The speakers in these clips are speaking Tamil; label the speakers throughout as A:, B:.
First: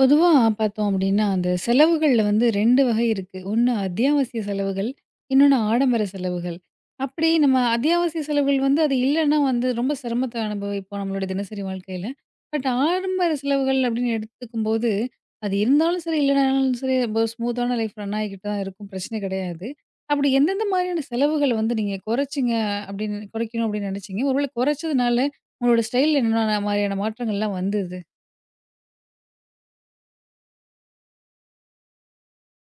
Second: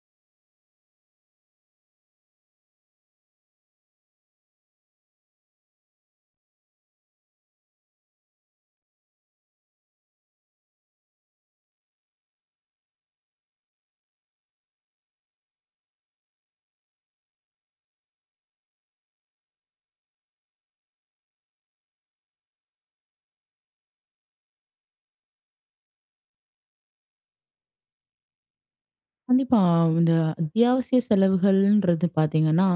A: பொதுவா பார்த்தோம் அப்டின்னா, அந்த செலவுகள்ல வந்து 2 வகை இருக்கு. ஒண்ணு அத்தியாவசிய செலவுகள், இன்னொன்னு ஆடம்பர செலவுகள். அப்படி நம்ம அத்தியாவசிய செலவுகள் வந்து அது இல்லன்னா வந்து ரொம்ப சிரமத்த அனுபவிப்போம் நம்மளோட தினசரி வாழ்க்கையில. பட் ஆடம்பர செலவுகள் அப்படின்னு எடுத்துக்கும்போது, அது இருந்தாலும் சரி, இல்லனாலும் சரி ரொம்ப ஸ்மூத்தான லைஃப் ரன் ஆகிக்கிட்டு தான் இருக்கும். பிரச்சனை கிடையாது. அப்படி எந்தெந்த மாதிரியான செலவுகள் வந்து நீங்க குறைச்சீங்க அப்படின்னு குறைக்கணும் அப்படின்னு நினைச்சீங்க? ஒருவேளை குறைச்சதுனால உங்களோட ஸ்டைல்ல என்ன மாதிரியான மாற்றங்கள்லாம் வந்தது?
B: கண்டிப்பா. இந்த அத்தியாவசிய செலவுகள்ன்றது பார்த்தீங்கன்னா,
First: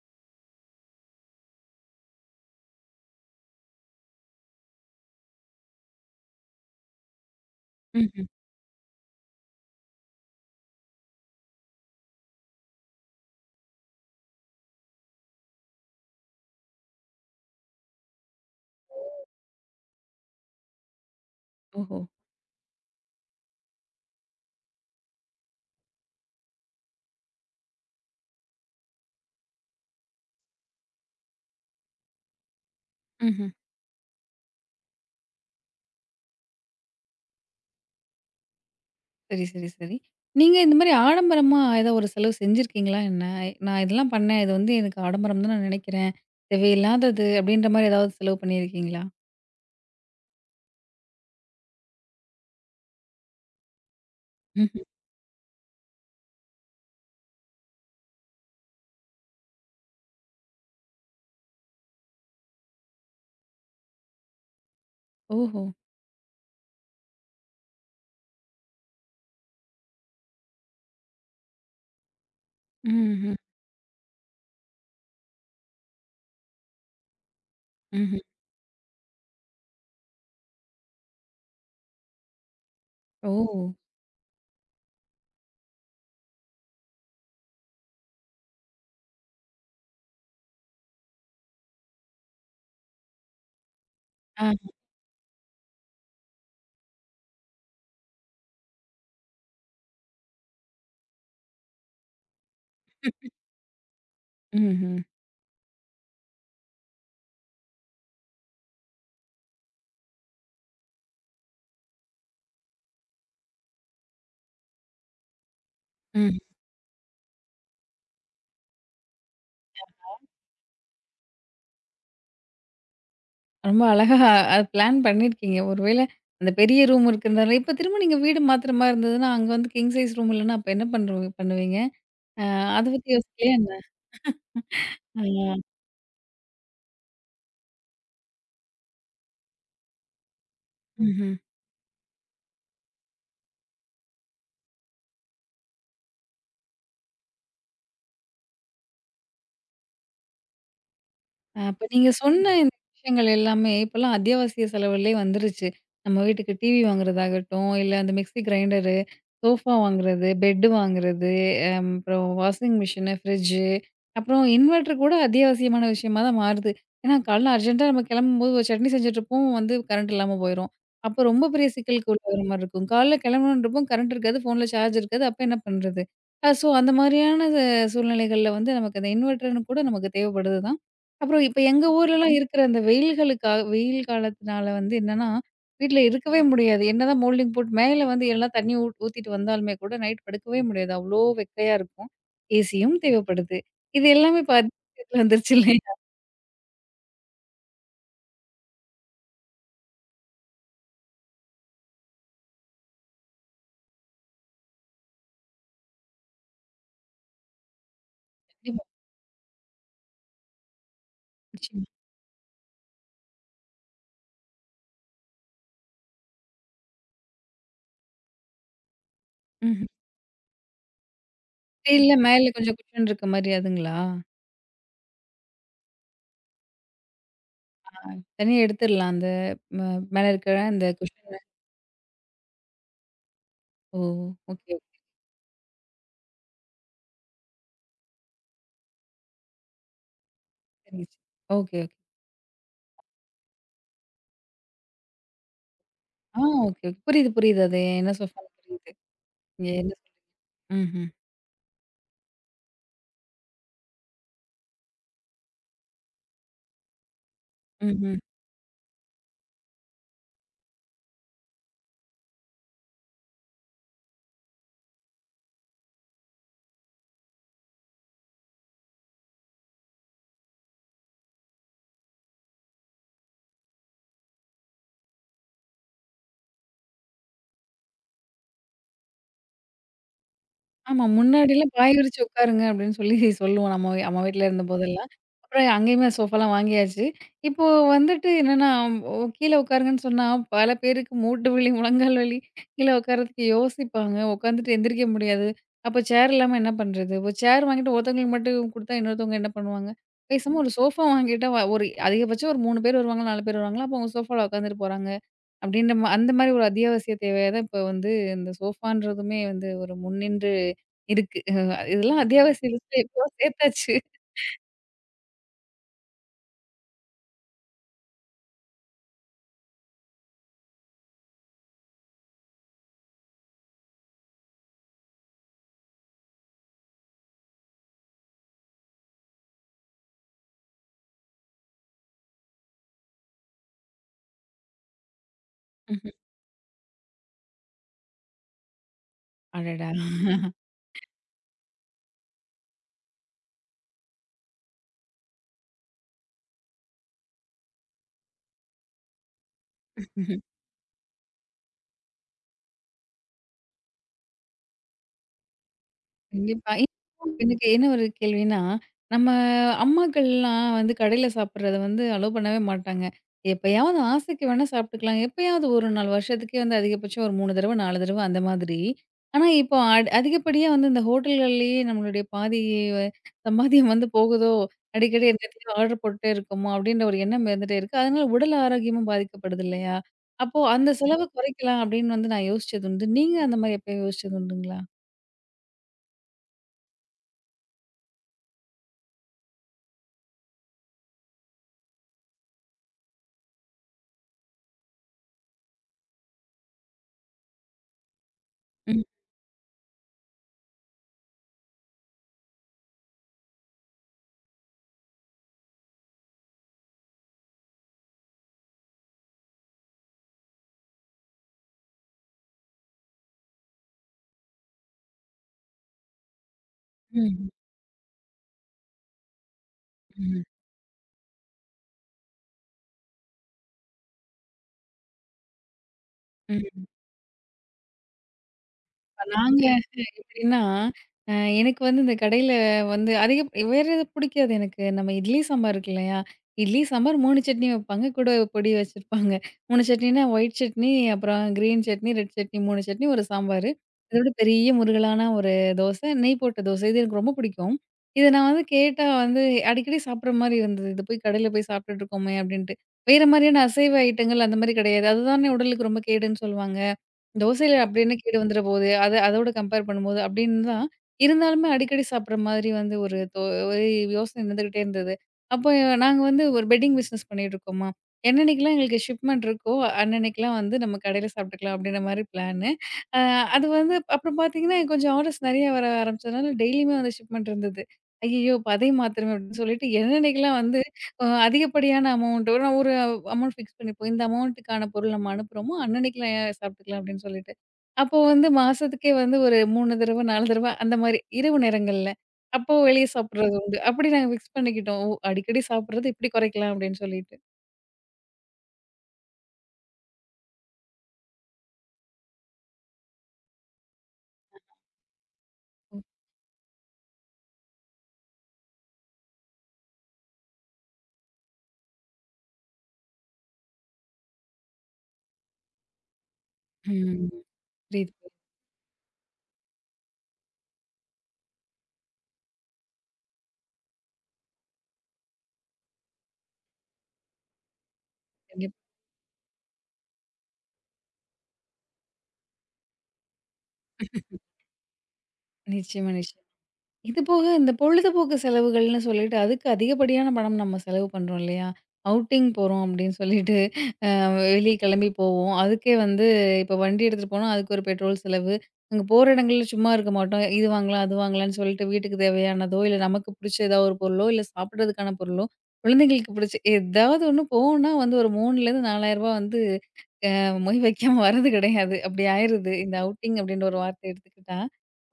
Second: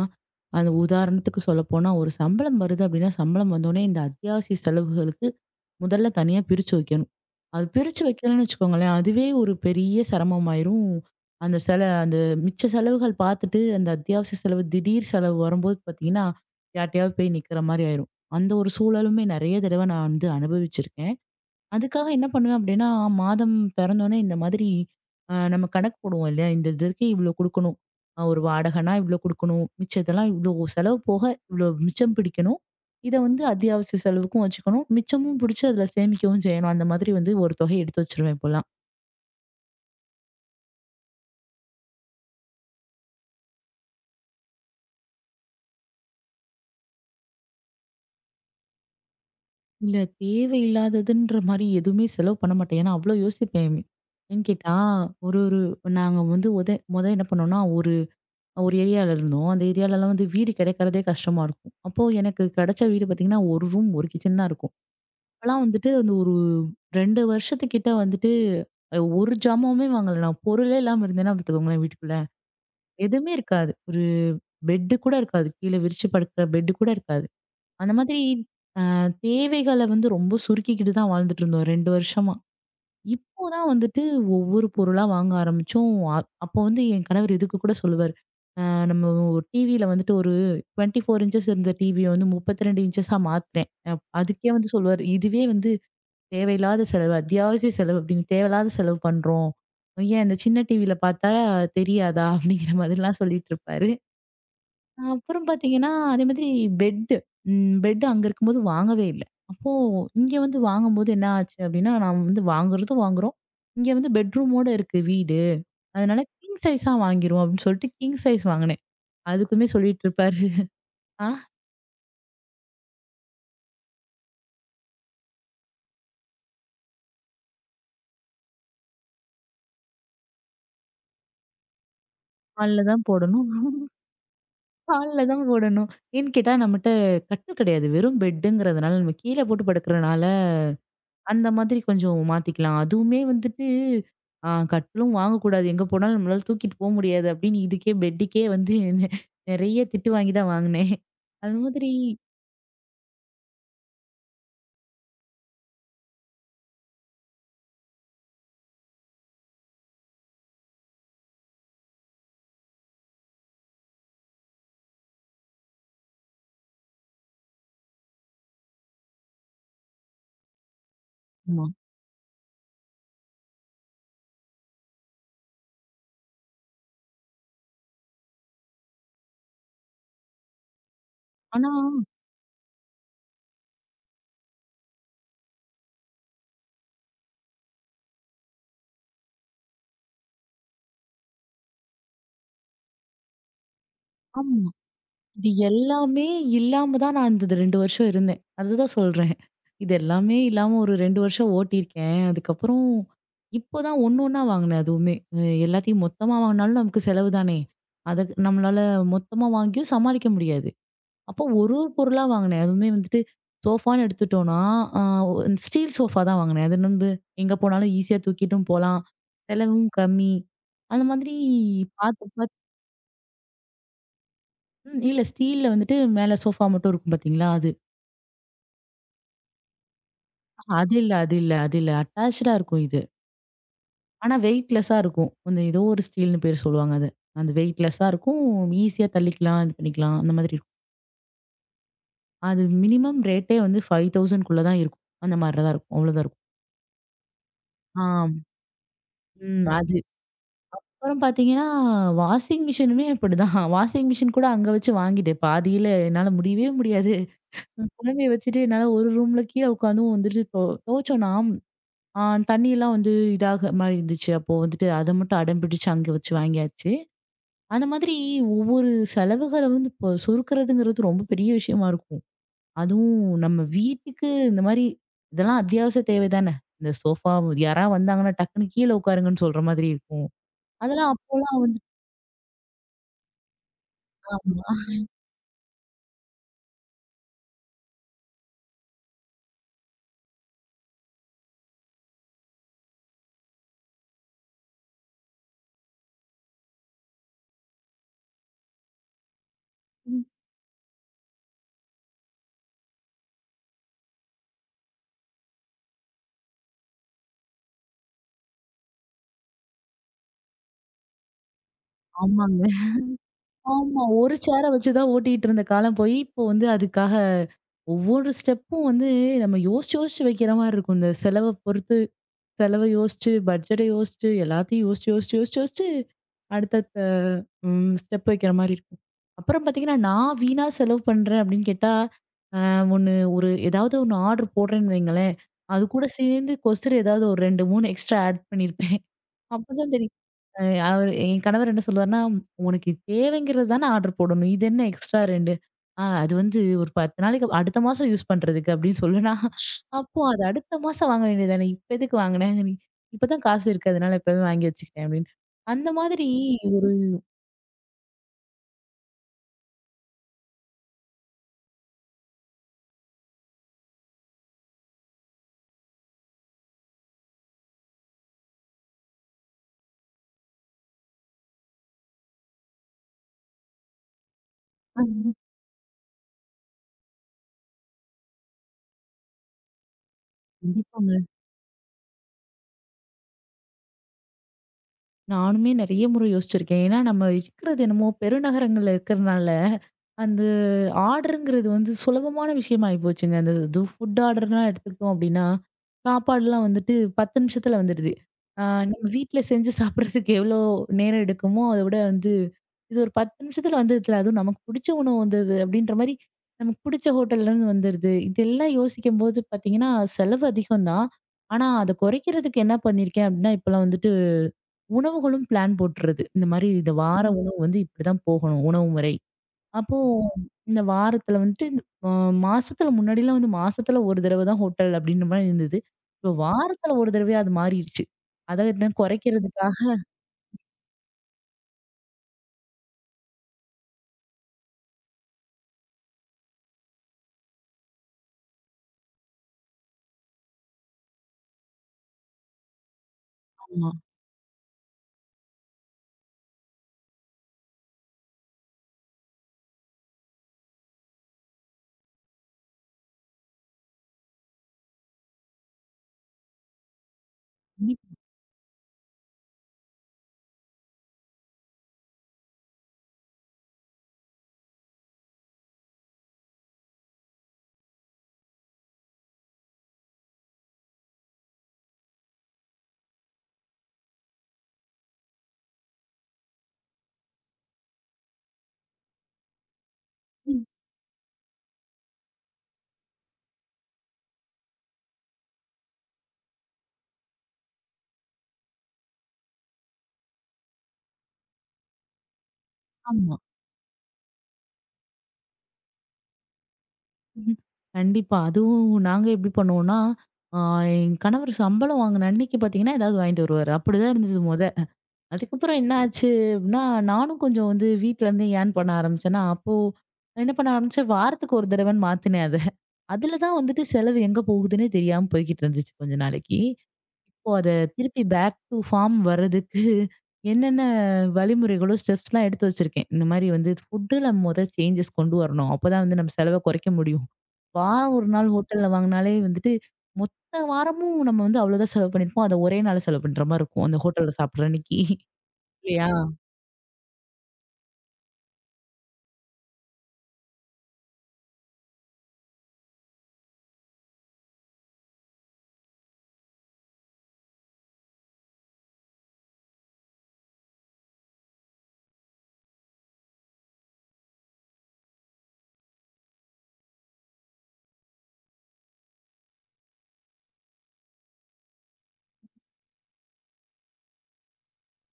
B: அந்த உதாரணத்துக்கு சொல்லப்போனா, ஒரு சம்பளம் வருது அப்படின்னா, சம்பளம் வந்தோனே இந்த அத்தியாவசிய செலவுகளுக்கு முதல்ல தனியா பிரிச்சு வைக்கணும். அது பிரிச்சு
A: ம்ஹ்ம்.
B: வைக்கலன்னு வச்சுக்கோங்களேன், அதுவே ஒரு பெரிய சிரமமாயிரும். அந்த மிச்ச செலவுகள் பார்த்துட்டு, அந்த அத்தியாவசிய செலவு திடீர் செலவு வரும்போது பார்த்தீங்கன்னா, யார்ட்டயாவது போய் நிக்கிற மாரி ஆயிரும். அந்த ஒரு சூழலுமே நெறைய தடவ நான் வந்து அனுபவிச்சிருக்கேன்.
A: ஓஹோ!
B: அதுக்காக என்ன பண்ணுவேன் அப்படின்னா, மாதம் பிறந்தோனே இந்த மாதிரி நம்ம கணக்கு போடுவோம் இல்லையா? இந்த இதுக்கு இவ்வளோ குடுக்கணும். ஒரு வாடகைனா இவ்வளோ குடுக்கணும். மிச்சத்தெல்லாம் இவ்வளோ செலவு போக இவ்வளோ மிச்சம் பிடிக்கணும். இத வந்து
A: ம்
B: அத்தியாவசிய செலவுக்கும் வச்சுக்கணும். மிச்சமும் பிடிச்சு அதில சேமிக்கவும் செய்யணும். அந்த மாதிரி வந்து ஒரு தொகைய எடுத்து வச்சுருவேன் இப்போலாம்.
A: சரி, சரி, சரி. நீங்க இந்த மாரி ஆடம்பரமா ஏதோ ஒரு செலவு செஞ்சிருக்கீங்களா என்ன? நான் இதெல்லாம் பண்ணேன். இது வந்து எனக்கு ஆடம்பரம் தான் நான் நினைக்கிறேன். தேவையில்லாதது அப்படின்ற மாரி ஏதாவது செலவு பண்ணியிருக்கீங்களா?
B: இல்ல, தேவையில்லாததுன்ற மாரி எதுவுமே செலவு பண்ண மாட்டேன். ஏன்னா அவ்வளோ யோசிப்பேன். ஏன்னு கேட்டா,
A: ம்ஹ்ம்.
B: ஒரு ஒரு நாங்க வந்து உத மொத என்ன பண்ணோம்னா, ஒரு ஒரு ஏரியால இருந்தோம். அந்த ஏரியாலலாம் வந்து வீடு கிடைக்கிறதே கஷ்டமா இருக்கும். அப்போ எனக்கு கிடைச்ச வீடு பார்த்தீங்கன்னா, 1 ரூம், 1 கிச்சன் தான் இருக்கும். அப்பலாம்
A: ஓஹோ!
B: வந்துட்டு அந்த ஒரு 2 வருஷத்துக்கிட்ட வந்துட்டு ஒரு ஜாமானுமே வாங்கல. நான் பொருளே இல்லாம இருந்தேன்னா பார்த்துக்கோங்களேன் வீட்டுக்குள்ள. எதுவுமே
A: ம்ஹ்ம்.
B: இருக்காது. ஒரு பெட்டு கூட இருக்காது. கீழ விரிச்சு படுக்கிற பெட்டு கூட இருக்காது. அந்த
A: ம்ஹ்ம்.
B: மாதிரி தேவைகள வந்து ரொம்ப சுருக்கிக்கிட்டு தான் வாழ்ந்துட்டு இருந்தோம் 2 வருஷமா.
A: ஓ!
B: இப்போ தான் வந்துட்டு ஒவ்வொரு பொருளா வாங்க ஆரம்பிச்சோம். அப்போ வந்து என் கணவர் இதுக்கு கூட சொல்லுவாரு. அ நம்ம ஒரு டிவியில வந்துட்டு ஒரு 24 இன்ச்சஸ் இருந்த டிவிய வந்து 32 இன்ச்சஸா மாத்துறேன். அதுக்கே வந்து
A: ஆ.
B: சொல்லுவாரு. இதுவே வந்து தேவையில்லாத செலவு, அத்தியாவசிய செலவு அப்படின்னு தேவையில்லாத செலவு பண்றோம். ஏன் இந்த சின்ன டிவியில பார்த்தா தெரியாதா? அப்படிங்கிற மாதிரிலாம் சொல்லிட்டு இருப்பாரு.
A: ம்ஹ்ம்.
B: அப்புறம் பாத்தீங்கன்னா, அதே மாதிரி பெட்டு. பெட் அங்க இருக்கும்போது வாங்கவே இல்ல. அப்போ இங்க வந்து வாங்கும்போது என்ன ஆச்சு அப்டின்னா, நான் வந்து வாங்குறதும் வாங்குறோம். இங்க வந்து பெட்ரூமோட இருக்கு வீடு. அதனால
A: ம்.
B: கிங் சைஸா வாங்கிருவோம் அப்டின்னு சொல்லிட்டு கிங் சைஸ் வாங்குனேன். அதுக்குமே சொல்லிட்டு இருப்பாரு. ஆ
A: ரொம்ப அழகா பிளான் பண்ணியிருக்கீங்க. ஒருவேள அந்த பெரிய ரூம் இருக்கிறதால இப்ப திரும்ப நீங்க வீடு மாத்துற மாரி இருந்ததுன்னா, அங்க வந்து கிங் சைஸ் ரூம் இல்லன்னா, அப்ப என்ன பண்றவ பண்ணுவீங்க? அ
B: ஹால்ல
A: அத
B: தான்
A: பத்தி
B: போடணும்,
A: யோசிக்கலையா என்ன? ஆ.
B: ஹால்ல தான் போடணும். ஏன்னு கேட்டா நம்மட்ட கட்டில் கிடையாது. வெறும் பெட்டுங்கிறதுனால நம்ம கீழ போட்டு படுக்கிறனால
A: ம்ஹ்ம்.
B: அந்த மாதிரி கொஞ்சம் மாத்திக்கலாம். அதுவுமே வந்துட்டு, கட்டிலும் வாங்கக்கூடாது. எங்க போனாலும் நம்மளால தூக்கிட்டு போ முடியாது அப்படின்னு இதுக்கே பெட்டுக்கே வந்து நெறைய திட்டு வாங்கி தான் வாங்குனேன். அது
A: அப்ப
B: மாதிரி.
A: நீங்க சொன்ன இந்த விஷயங்கள் எல்லாமே இப்பலாம் அத்தியாவசிய செலவுலயே வந்துருச்சு. நம்ம வீட்டுக்கு டிவி வாங்குறதாகட்டும், இல்ல அந்த மிக்ஸி கிரைண்டரு, சோஃபா வாங்குறது, பெட்டு வாங்குறது, அப்புறம் வாஷிங் மிஷினு, ஃப்ரிட்ஜு, அப்புறம் இன்வெர்டர் கூட அத்தியாவசியமான விஷயமா தான் மாறுது. ஏன்னா, காலைல அர்ஜென்ட்டா நம்ம கிளம்பும்போது ஒரு சட்னி செஞ்சுட்ருப்போம், வந்து கரண்ட் இல்லாம போயிரும். அப்போ ரொம்ப
B: ஆமா.
A: பெரிய சிக்கலுக்கு உள்ளாகுற மாரி இருக்கும். காலைல கிளம்பணுன்றப்போ கரண்ட் இருக்காது, ஃபோன்ல சார்ஜ் இருக்காது, அப்ப என்ன பண்றது? ஸோ அந்த மாரியான சூழ்நிலைகள்ல வந்து நமக்கு அந்த இன்வெர்டர்ன்னு கூட நமக்கு தேவைப்படுது தான். அப்புறம் இப்ப
B: ஆனா
A: எங்க ஊர்லலாம் இருக்கிற அந்த வெயில்களுக்கா வெயில் காலத்தினால வந்து என்னன்னா, வீட்ல இருக்கவே முடியாது. என்னதான் மோல்டிங் போட்டு மேல வந்து எல்லாம் தண்ணி ஊத்திட்டு வந்தாலுமே கூட நைட் படுக்கவே முடியாது. அவ்ளோ வெக்கையா இருக்கும். ஏசியும் தேவைப்படுது. இது எல்லாமே இப்ப
B: ஆமா.
A: அதிகரிச்சுட்டு
B: இது
A: வந்துருச்சு இல்லையா?
B: எல்லாமே இல்லாம தான் நான் அந்த 2 வருஷம் இருந்தேன். அதுதான் சொல்றேன். இது எல்லாமே இல்லாம ஒரு 2 வருஷம் ஓட்டியிருக்கேன். அதுக்கப்புறம் இப்போ தான் ஒண்ணு ஒண்ணா வாங்கினேன் அதுவுமே. எல்லாத்தையும் மொத்தமா வாங்கினாலும் நமக்கு செலவு தானே. அத நம்மளால
A: கண்டிப்பா.
B: மொத்தமா வாங்கியும் சமாளிக்க முடியாது. அப்போ ஒரு
A: நிச்சயமா.
B: ஒரு பொருளா வாங்கினேன். அதுவுமே வந்துட்டு சோஃபான்னு எடுத்துட்டோம்னா, ஆ ஸ்டீல் சோஃபா தான் வாங்கினேன். அது நம்ப எங்க போனாலும் ஈஸியா தூக்கிட்டும் போலாம்.
A: ம்ஹ்ம்.
B: செலவும் கம்மி. அந்த மாதிரி
A: ஸ்டீல்ல
B: பார்த்து
A: மேல
B: பார்த்து
A: கொஞ்சம் குஷன் இருக்க மாரி அதுங்களா?
B: இல்ல, ஸ்டீல்ல வந்துட்டு மேல சோஃபா மட்டும் இருக்கும் பார்த்தீங்களா? அது.
A: தனியா எடுத்துரலாம் அந்த ம மேல இருக்கிற அந்த
B: அது இல்ல,
A: குஷன.
B: அது இல்ல, அது இல்ல. அட்டாச்டா இருக்கும் இது.
A: ஓ!
B: ஆனா
A: ஓகே,
B: வெயிட்லெஸ்ஸா
A: ஓகே.
B: இருக்கும். அந்த ஏதோ ஒரு ஸ்டீல்ன்னு பேர் சொல்லுவாங்க அத. அந்த வெயிட்லெஸ்ஸா இருக்கும். ஈஸியா தள்ளிக்கலாம், இது பண்ணிக்கலாம் அந்த மாதிரி இருக்கும்.
A: தெரிஞ்சுச்சு. Okay, okay.
B: அது மினிமம் ரேட்டே வந்து 5,000 க்குள்ள தான் இருக்கும். அந்த மாதிரி தான் இருக்கும். அவ்வளோதான்
A: ஆ
B: இருக்கும்.
A: Okay, okay. புரியுது, புரியுது. அது
B: ஆ.
A: என்ன சொஃபான்னு புரியுது.
B: ம்.
A: நீங்க என்ன
B: அது
A: சொல்றீங்க. ம்ஹ்ம்.
B: அப்புறம் பார்த்தீங்கன்னா, வாஷிங் மிஷினுமே அப்படிதான். வாஷிங் மிஷின் கூட அங்க வச்சு வாங்கிட்டேன். பாதியில என்னால முடியவே முடியாது. என்
A: ம்ஹ்ம்.
B: குழந்தைய வச்சுட்டு என்னால ஒரு ரூம்ல கீழ உட்காந்தும் வந்துட்டு துவச்சோம்னா, ஆ தண்ணியெல்லாம் வந்து இதாக மாரி இருந்துச்சு. அப்போ வந்துட்டு அத மட்டும் அடம் பிடிச்சு அங்க வச்சு வாங்கியாச்சு. அந்த மாதிரி ஒவ்வொரு செலவுகள வந்து இப்போ சுருக்குறதுங்கிறது ரொம்ப பெரிய விஷயமா இருக்கும். அதுவும் நம்ம வீட்டுக்கு இந்த மாரி இதெல்லாம் அத்தியாவசிய தேவை தானே. இந்த சோஃபா யாராவது வந்தாங்கன்னா டக்குன்னு கீழ உட்காருங்கன்னு சொல்ற மாதிரி இருக்கும்.
A: ஆமா.
B: அதெல்லாம் அப்போலாம்
A: முன்னாடிலாம்
B: வந்து.
A: "பாய் விரிச்சு உட்காருங்க" அப்படின்னு சொல்லி சொல்லுவோம். அம்மா வீட்ல
B: ஆமா.
A: இருந்தபோதெல்லாம். அப்புறம் அங்கேயுமே சோஃபாலாம் வாங்கியாச்சு. இப்போ வந்துட்டு என்னன்னா, ஓ கீழ உட்காருங்கன்னு சொன்னா, பல பேருக்கு மூட்டு வலி, முழங்கால் வலி கீழ உட்காரதுக்கு யோசிப்பாங்க. உட்காந்துட்டு எந்திரிக்க முடியாது. அப்போ சேர் இல்லாம என்ன பண்றது? ஒரு சேர் வாங்கிட்டு ஒருத்தவங்களுக்கு மட்டும் குடுத்தா இன்னொருத்தவங்க என்ன பண்ணுவாங்க? பேசாம ஒரு சோஃபா வாங்கிட்டா ஒரு அதிகபட்சம் ஒரு 3 பேர் வருவாங்களா, 4 பேர் வருவாங்களா, அப்போ அவங்க சோஃபால உட்காந்துட்டு போறாங்க. அந்த மாதிரி ஒரு அத்தியாவசிய தேவையா தான் இப்போ வந்து இந்த சோஃபான்றதுமே வந்து ஒரு முன்னின்று இருக்கு. இதெல்லாம்
B: ஆமாங்க.
A: அத்தியாவசிய லிஸ்ட்ல எப்பவோ சேர்த்தாச்சு.
B: ஆமா. ஒரு சேர வச்சு தான் ஓட்டிட்டு இருந்த காலம் போய், இப்போ வந்து அதுக்காக ஒவ்வொரு ஸ்டெப்பும் வந்து நம்ம யோசிச்சு, யோசிச்சு வைக்கிற மாரி இருக்கும். இந்த செலவ பொறுத்து செலவ யோசிச்சு, பட்ஜெட்ட யோசிச்சு, எல்லாத்தையும் யோசிச்சு, யோசிச்சு, யோசிச்சு, யோசிச்சு அடுத்தடுத்த ஸ்டெப் வைக்கிற மாரி இருக்கும். அப்புறம் பார்த்தீங்கன்னா, நான் வீணா செலவு பண்றேன் அப்படின்னு கேட்டா, அ ஒண்ணு ஒரு ஏதாவது ஒண்ணு ஆர்டர் போடுறேன்னு வைங்களேன், அது கூட
A: ம்ஹ்ம்.
B: சேர்ந்து கொசறு ஏதாவது ஒரு 2, 3 எக்ஸ்ட்ரா ஆட் பண்ணியிருப்பேன்.
A: அடடா!
B: அப்பதான் தெரியும். அ அவரு என் கணவர் என்ன சொல்லுவாருன்னா, "உனக்கு இது தேவைங்கிறது தானே ஆர்டர் போடணும். இது என்ன எக்ஸ்ட்ரா 2? அது வந்து ஒரு 10 நாளைக்கு அடுத்த மாசம் யூஸ் பண்றதுக்கு" அப்படின்னு சொல்லுனா, "அப்போ அது அடுத்த மாசம் வாங்க வேண்டியது தானே? இப்ப எதுக்கு வாங்குன? நீ இப்பதான் காசு இருக்கு. அதனால இப்பவே வாங்கி வச்சுக்கிட்டேன்" அப்படின்னு. அந்த மாதிரி
A: கண்டிப்பா.
B: ஒரு
A: இன்னும் எனக்கு என்ன ஒரு கேள்வின்னா, நம்ம அம்மாக்கள்லாம் வந்து கடையில சாப்பிடுறத வந்து அலோவ் பண்ணவே மாட்டாங்க. எப்பயாவது ஆசைக்கு வேணா சாப்பிட்டுக்கலாம். எப்பயாவது ஒரு நாள் வருஷத்துக்கே வந்து அதிகபட்சம் ஒரு 3 தடவ, 4 தடவ அந்த மாதிரி. ஆனா, இப்போ அதிகப்படியா வந்து இந்த ஹோட்டல்கள்லயே நம்மளுடைய பாதி வ- சம்பாத்தியம் வந்து போகுதோ! அடிக்கடி
B: கண்டிப்பாங்க,
A: என்னத்தையும் ஆர்டர் போட்டுட்டே இருக்கோமோ! அப்டின்ற ஒரு எண்ணம் இருந்துட்டே இருக்கு. அதனால உடல் ஆரோக்கியமும் பாதிக்கப்படுது இல்லையா? அப்போ அந்த
B: கண்டிப்பாங்க.
A: செலவ குறைக்கலாம் அப்டின்னு வந்து நான் யோசிச்சது உண்டு. நீங்க அந்த மாரி எப்பயும் யோசிச்சது உண்டுங்களா?
B: நானுமே நெறைய முறை யோசிச்சிருக்கேன். ஏன்னா நம்ம இருக்கிறது என்னமோ பெருநகரங்கள்ல இருக்கிறனால, அந்த ஆர்டர்ங்கிறது வந்து சுலபமான விஷயம் ஆயிப்போச்சுங்க. அந்த இது ஃபுட் ஆர்டர்லாம் எடுத்துக்கிட்டோம் அப்டின்னா, சாப்பாடுலாம் வந்துட்டு 10 நிமிஷத்துல வந்துடுது. ஆ
A: ம்.
B: நம்ம வீட்ல செஞ்சு சாப்பிடுறதுக்கு எவ்ளோ நேரம் எடுக்குமோ, அத விட வந்து இது ஒரு 10 நிமிஷத்துல வந்துடுதுல, அதுவும் நமக்கு பிடிச்ச உணவு வந்தது அப்டின்ற மாரி நமக்கு பிடிச்ச ஹோட்டல்லருந்து வந்துருது. இதெல்லாம் யோசிக்கும்போது பார்த்தீங்கன்னா, செலவு அதிகம் தான். ஆனா, அத குறைக்கிறதுக்கு என்ன பண்ணியிருக்கேன் அப்டின்னா, இப்பலாம் வந்து உணவுகளும் பிளான் போட்டுறது. இந்த மாரி இந்த வார
A: ம்.
B: உணவு வந்து இப்படிதான் போகணும், உணவு முறை. அப்போ
A: ம்.
B: இந்த வாரத்துல வந்துட்டு அ மாசத்துல முன்னாடிலாம் வந்து மாசத்துல ஒரு தடவ தான் ஹோட்டல் அப்படின்ற மாரி இருந்தது. இப்போ
A: ம்.
B: வாரத்துல ஒரு தடவையா அது மாறிடுச்சு. அத இன்னும்
A: இப்ப நாங்க
B: குறைக்கிறதுக்காக.
A: எப்படின்னா, அ எனக்கு வந்து இந்த கடையில வந்து அதிக வேற எது பிடிக்காது எனக்கு. நம்ம இட்லி சாம்பார் இருக்கு இல்லையா? இட்லி சாம்பார் 3 சட்னி வைப்பாங்க. கூட பொடி வச்சிருப்பாங்க. 3 சட்னினா ஒயிட் சட்னி, அப்புறம் கிரீன் சட்னி, ரெட் சட்னி 3 சட்னி, ஒரு சாம்பாரு.
B: ஆமா.
A: இதோட பெரிய முருகலான ஒரு தோசை, நெய் போட்ட தோசை. இது எனக்கு ரொம்ப பிடிக்கும். இத நான் வந்து கேட்டா வந்து அடிக்கடி சாப்பிடுற மாரி இருந்தது. இது போய் கடையில போய் சாப்பிட்டுட்டு இருக்கோமே! அப்படின்ட்டு. வேற மாரியான அசைவ ஐட்டங்கள் அந்த மாரி கிடையாது. அதுதானே உடலுக்கு ரொம்ப கேடுன்னு சொல்லுவாங்க. தோசையில
B: கண்டிப்பா.
A: அப்படின்னு கேடு வந்துற போது, அது அதோட கம்பேர் பண்ணும்போது அப்படின்னு தான். இருந்தாலுமே அடிக்கடி சாப்பிடுற மாதிரி வந்து ஒரு யோசனை இருந்துகிட்டே இருந்தது. அப்போ நாங்க வந்து ஒரு பெட்டிங் பிசினஸ் பண்ணிட்டு இருக்கோமா, என்னன்னைக்கெல்லாம் எங்களுக்கு ஷிப்மெண்ட் இருக்கோ, அன்னன்னைக்கெல்லாம் வந்து நம்ம கடையில சாப்பிட்டுக்கலாம் அப்படின்ற மாரி பிளானு. அ அது வந்து அப்புறம் பார்த்தீங்கன்னா, கொஞ்சம் ஆர்டர்ஸ் நெறைய வர ஆரம்பிச்சதுனால டெய்லியுமே வந்து ஷிப்மெண்ட் இருந்தது. ஐய்யய்யோ! இப்ப அதையும் மாத்தணுமே அப்படின்னு சொல்லிட்டு, என்னன்னைக்கெல்லாம் வந்து அதிகப்படியான அமௌண்ட் ஒரு ஒரு அமௌண்ட் ஃபிக்ஸ் பண்ணிப்போம். இந்த அமௌண்ட்டுக்கான பொருள் நம்ம அனுப்புறோமோ, அன்னன்னைக்குலாம் ஏன் சாப்பிட்டுக்கலாம் அப்படின்னு சொல்லிட்டு. அப்போ வந்து மாசத்துக்கே வந்து ஒரு 3 தடவ, 4 தடவ அந்த மாரி இரவு நேரங்கள்ல. அப்போ வெளிய
B: ஆமா.
A: சாப்பிடுறது உண்டு. அப்படி நாங்க ஃபிக்ஸ் பண்ணிக்கிட்டோம். ஓ! அடிக்கடி சாப்பிடுறது இப்படி குறைக்கலாம் அப்படின்னு சொல்லிட்டு.
B: ம்ஹும். கண்டிப்பா. அதுவும் நாங்க எப்படி பண்ணுவோம்னா, ஆ என் கணவர் சம்பளம் வாங்குன அன்னைக்கு பார்த்தீங்கன்னா, ஏதாவது வாங்கிட்டு வருவாரு. அப்படிதான் இருந்தது மொத. அதுக்கப்புறம் என்ன ஆச்சு அப்படின்னா, நானும் கொஞ்சம் வந்து வீட்ல இருந்தே ஏர்ன் பண்ண ஆரம்பிச்சேன்னா, அப்போ என்ன பண்ண ஆரம்பிச்சேன், வாரத்துக்கு ஒரு தடவைன்னு மாத்துனேன் அத. அதுல தான் வந்துட்டு செலவு எங்க போகுதுன்னே தெரியாம போய்க்கிட்டு இருந்துச்சு கொஞ்ச நாளைக்கு.
A: ம்.
B: இப்போ அத
A: புரியுது,
B: திருப்பி
A: புரியுது.
B: பேக் டூ ஃபார்ம் வர்றதுக்கு என்னென்ன வழிமுறைகளோ, ஸ்டெப்ஸ்லாம் எடுத்து வச்சிருக்கேன். இந்த மாதிரி வந்து ஃபுட்டுல மொத சேஞ்சஸ் கொண்டு வரணும். அப்பதான் வந்து நம்ம செலவ குறைக்க முடியும். வாரம் ஒரு நாள்
A: கண்டிப்பா.
B: ஹோட்டல்ல வாங்குனாலே வந்துட்டு, மொத்த வாரமும் நம்ம வந்து அவ்வளோதான் செலவு பண்ணியிருப்போம். அத ஒரே நாள்ல செலவு பண்ற மாரி இருக்கும். அந்த ஹோட்டல்ல சாப்பிடுற அன்னைக்கு. இல்லையா?
A: நிச்சயமா, நிச்சயமா. இது போக இந்த பொழுதுபோக்கு செலவுகள்னு சொல்லிட்டு, அதுக்கு அதிகப்படியான பணம் நம்ம செலவு பண்றோம் இல்லையா? அவுட்டிங் போறோம் அப்படின்னு சொல்லிட்டு. வெளிய கிளம்பி போவோம். அதுக்கே வந்து இப்போ வண்டி எடுத்துட்டு போனா, அதுக்கு ஒரு பெட்ரோல் செலவு. அங்க போற இடங்கள்ல சும்மா இருக்க மாட்டோம். இது வாங்கலாம், அது வாங்கலாம்ன்னு சொல்லிட்டு வீட்டுக்கு தேவையானதோ, இல்ல நமக்கு பிடிச்ச ஏதாவது ஒரு பொருளோ, இல்ல சாப்பிடுறதுக்கான பொருளோ, குழந்தைங்களுக்கு பிடிச்ச ஏதாவது ஒண்ணு போனா வந்து ஒரு ரூ. 3000லேருந்து ரூ. 4000 வந்து மொய் வைக்காம வரது கிடையாது. அப்படி ஆயிருது. இந்த அவுட்டிங் அப்படின்ற ஒரு வார்த்தை எடுத்துக்கிட்டா,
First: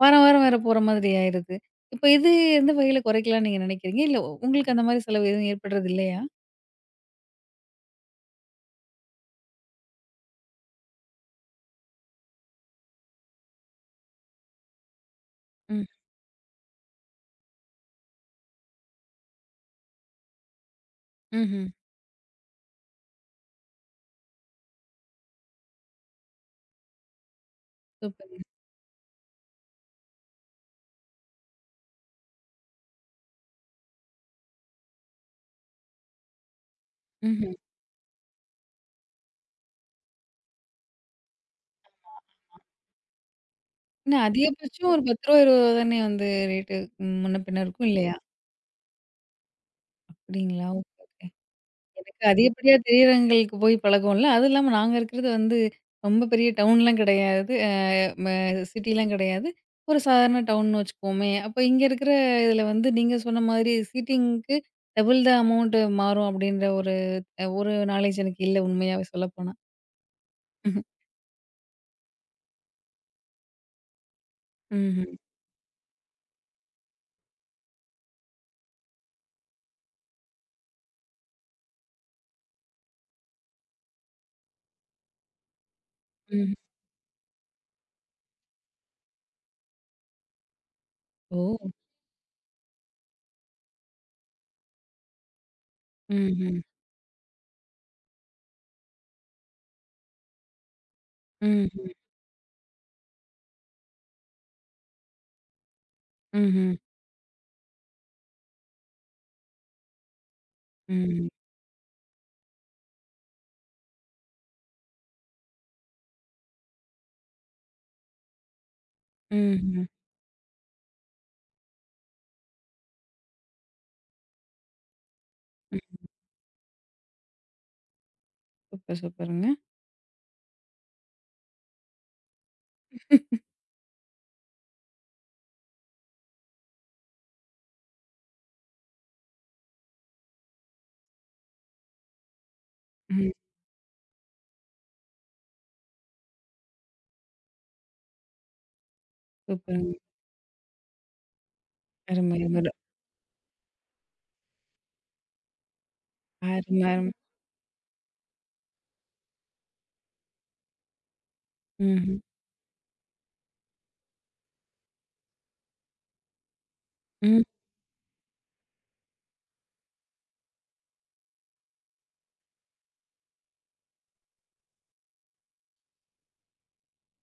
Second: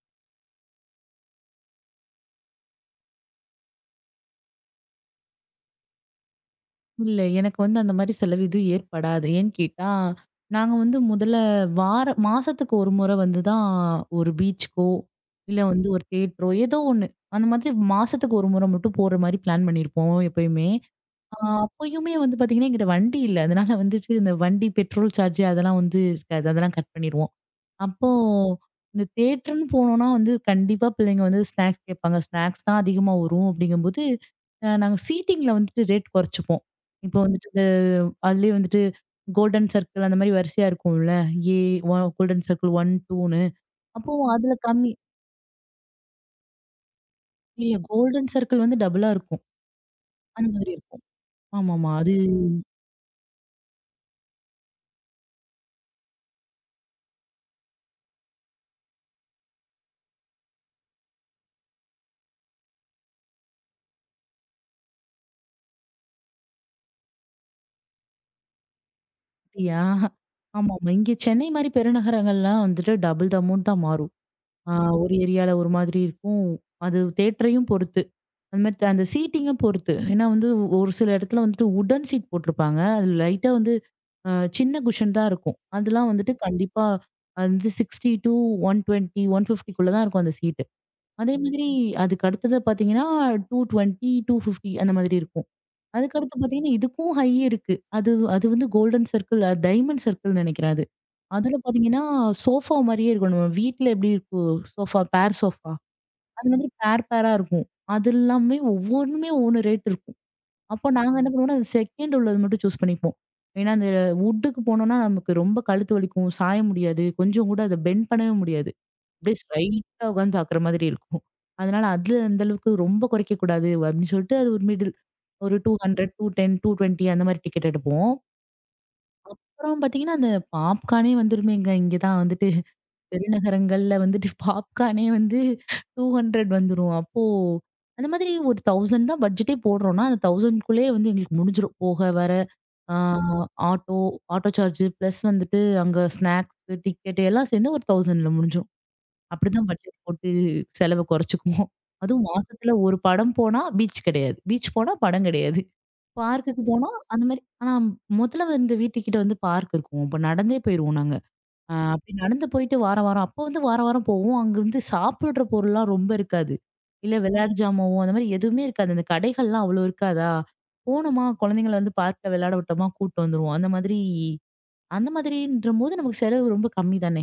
A: வாரம் வாரம் வேற போற மாதிரி ஆயிருது. இப்போ இது எந்த வகையில குறைக்கலாம்ன்னு நீங்க நினைக்கிறீங்க? இல்ல உங்களுக்கு அந்த மாதிரி செலவு எதுவும் ஏற்படுறது இல்லையா?
B: இல்ல. எனக்கு வந்து அந்த மாரி செலவு எதுவும் ஏற்படாது. ஏன்னு கேட்டா, நாங்க வந்து முதல்ல வார மாசத்துக்கு ஒரு முறை வந்து தான் ஒரு பீச்சுக்கோ, இல்ல
A: ம்.
B: வந்து ஒரு தியேட்டரோ ஏதோ ஒண்ணு. அந்த மாதிரி மாசத்துக்கு ஒரு முறை மட்டும் போற மாரி பிளான் பண்ணியிருப்போம் எப்பயுமே. ஆ
A: ம்ஹ்ம்.
B: அப்பயுமே வந்து பார்த்தீங்கன்னா, என்கிட்ட வண்டி இல்ல. அதனால வந்துட்டு இந்த வண்டி பெட்ரோல் சார்ஜ் அதெல்லாம் வந்து இருக்காது. அதெல்லாம் கட் பண்ணிருவோம். அப்போ
A: சூப்பருங்க.
B: இந்த தியேட்டர்ன்னு போனோம்னா வந்து கண்டிப்பா பிள்ளைங்க வந்து ஸ்நாக்ஸ் கேட்பாங்க. ஸ்நாக்ஸ் தான் அதிகமா வரும் அப்படிங்கும்போது, நாங்க சீட்டிங்ல வந்துட்டு ரேட் குறைச்சுப்போம். இப்போ வந்துட்டு
A: ம்ஹ்ம்.
B: அதுலயே வந்துட்டு கோல்டன் சர்க்கிள் அந்த மாரி வரிசையா இருக்கும்ல. ஏ ஒ கோல்டன் சர்க்கிள் 1, 2ன்னு அப்போ
A: என்ன
B: அதுல
A: அதிகபட்சம்
B: கம்மி.
A: ஒரு ரூ. 10 20 தானே வந்து ரேட்டு முன்ன பின்ன
B: இல்ல,
A: இருக்கும் இல்லையா?
B: கோல்டன் சர்க்கிள் வந்து டபுளா இருக்கும். அந்த
A: அப்படிங்களா?
B: மாதிரி
A: ஓகே,
B: இருக்கும்.
A: ஓகே.
B: ஆமாமா. அது.
A: எனக்கு அதிகப்படியா திரையரங்குகளுக்கு போய் பழக்கம்ல. அதுவும் இல்லாம நாங்க இருக்கிறது வந்து ரொம்ப பெரிய டவுன்லாம் கிடையாது. அ ம சிட்டிலாம் கிடையாது. ஒரு சாதாரண டவுன்னு வச்சுக்குவோமே. அப்ப இங்க இருக்கிற இதில வந்து நீங்க சொன்ன மாதிரி சீட்டிங்க்கு டபுள் த அமௌண்ட் மாறும் அப்படின்ற ஒரு நாலேட்ஜ் எனக்கு இல்ல உண்மையாவே சொல்லப்போனா.
B: அப்படியா? ஆமாமா. இங்க சென்னை மாரி பெருநகரங்கள்லாம் வந்துட்டு டபுள் த அமௌண்ட் தான் மாறும். ஆ ஒரு
A: ம்ஹ்ம்.
B: ஏரியால ஒரு மாதிரி இருக்கும். அது தியேட்டரையும் பொறுத்து. அந்த மாதிரி அந்த சீட்டிங்க பொறுத்து. ஏன்னா வந்து ஒரு சில இடத்துல வந்துட்டு உடன் சீட் போட்டிருப்பாங்க. அது லைட்டா வந்து சின்ன குஷன் தான் இருக்கும். அதெல்லாம் வந்துட்டு
A: ம்.
B: கண்டிப்பா அது வந்து 60 டூ 120, 150க்குள்ள தான் இருக்கும் அந்த சீட்டு. அதே மாதிரி
A: ஓ!
B: அதுக்கு அடுத்தது பார்த்தீங்கன்னா 220, 250 அந்த மாதிரி இருக்கும். அதுக்கடுத்து
A: ம்ஹ்ம்.
B: பார்த்தீங்கன்னா, இதுக்கும் ஹை இருக்கு. அது அது வந்து கோல்டன் சர்க்கிள், டைமண்ட் சர்க்கிள்ன்னு நினைக்கிறேன் அது. அதுல
A: ம்ஹ்ம்.
B: பார்த்தீங்கன்னா, சோஃபா மாரியே இருக்கும். நம்ம வீட்ல எப்படி இருக்கும் சோஃபா, பேர் சோஃபா அது மாதிரி
A: ம்ஹ்ம்.
B: பேர் பேரா இருக்கும். அது எல்லாமே ஒவ்வொன்னுமே ஒவ்வொன்னு ரேட் இருக்கும். அப்போ நாங்க
A: ம்ஹ்ம்.
B: என்ன பண்ணுவோம்னா, அது செகண்ட் உள்ளது மட்டும் சூஸ் பண்ணிப்போம். ஏன்னா, அந்த வுட்டுக்கு போனோம்னா நமக்கு ரொம்ப கழுத்து வலிக்கும். சாய முடியாது. கொஞ்சம் கூட அத பெண்ட் பண்ணவே முடியாது. அப்படியே
A: ம். ம்ஹ்ம்.
B: ஸ்ட்ரைட்டா உட்காந்து பார்க்குற மாதிரி இருக்கும். அதனால அதுல அந்த அளவுக்கு ரொம்ப குறைக்க கூடாது அப்படின்னு சொல்லிட்டு, அது ஒரு மிடில் ஒரு 200, 210, 220 அந்த மாதிரி டிக்கெட் எடுப்போம்.
A: சூப்பர், சூப்பருங்க.
B: அப்புறம் பார்த்தீங்கன்னா, அந்த பாப்கார்னே வந்துருமேங்க. இங்க தான் வந்துட்டு பெருநகரங்கள்ல வந்துட்டு பாப்கார்னே வந்து 200 வந்துரும். அப்போ அந்த மாதிரி ஒரு 1000 தான் பட்ஜெட்டே போடுறோம்னா, அந்த 1000க்குள்ளேயே வந்து எங்களுக்கு முடிஞ்சிரும். போக, வர, ஆ
A: ம்.
B: ஆட்டோ ஆட்டோ சார்ஜ் பிளஸ் வந்துட்டு அங்க ஸ்நாக்ஸ், டிக்கெட் எல்லாம் சேர்ந்து ஒரு 1000ல முடிஞ்சிரும். அப்படிதான்
A: சூப்பருங்க.
B: பட்ஜெட் போட்டு செலவ குறைச்சுக்குவோம். அதுவும்
A: அருமை, அருமை.
B: மாசத்துல ஒரு படம் போனா பீச் கிடையாது. பீச் போனா படம் கிடையாது. பார்க்குக்கு
A: அருமை,
B: போனா
A: அருமை.
B: அந்த மாரி. ஆனா முதல்ல வந்து வீட்டுக்கிட்ட வந்து பார்க் இருக்கும். அப்ப நடந்தே போயிருவோம் நாங்க. அப்படி
A: ம்ஹ்ம்.
B: நடந்து போயிட்டு வாரம் வாரம் அப்போ வந்து வாரம் வாரம் போவோம். அங்க வந்து சாப்பிடுற பொருள்லாம் ரொம்ப இருக்காது. இல்ல, ம்.
A: ம்.
B: விளையாட்டு ஜாமாவோ அந்த மாரி எதுவுமே இருக்காது. அந்த கடைகள்லாம் அவ்வளோ இருக்காதா, போனோமா குழந்தைங்கள வந்து பார்க்ல விளையாட விட்டோமா கூட்டு வந்துருவோம். அந்த மாதிரி அந்த மாதிரின்றபோது நமக்கு செலவு ரொம்ப கம்மி தானே.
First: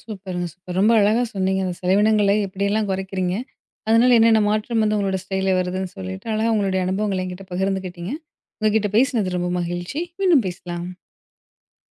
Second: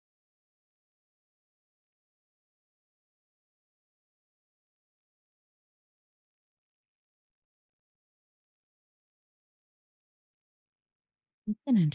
A: சூப்பருங்க, சூப்பர். ரொம்ப அழகா சொன்னீங்க. அந்த செலவினங்கள எப்படியெல்லாம் குறைக்கிறீங்க? அதனால என்னென்ன மாற்றம் வந்து உங்களோட ஸ்டைல்ல வருதுன்னு சொல்லிட்டு, அழகா உங்களுடைய அனுபவங்கள என்கிட்ட பகிர்ந்துக்கிட்டீங்க. உங்ககிட்ட பேசினது ரொம்ப மகிழ்ச்சி. மீண்டும் பேசலாம்.
B: மிக்க நன்றி.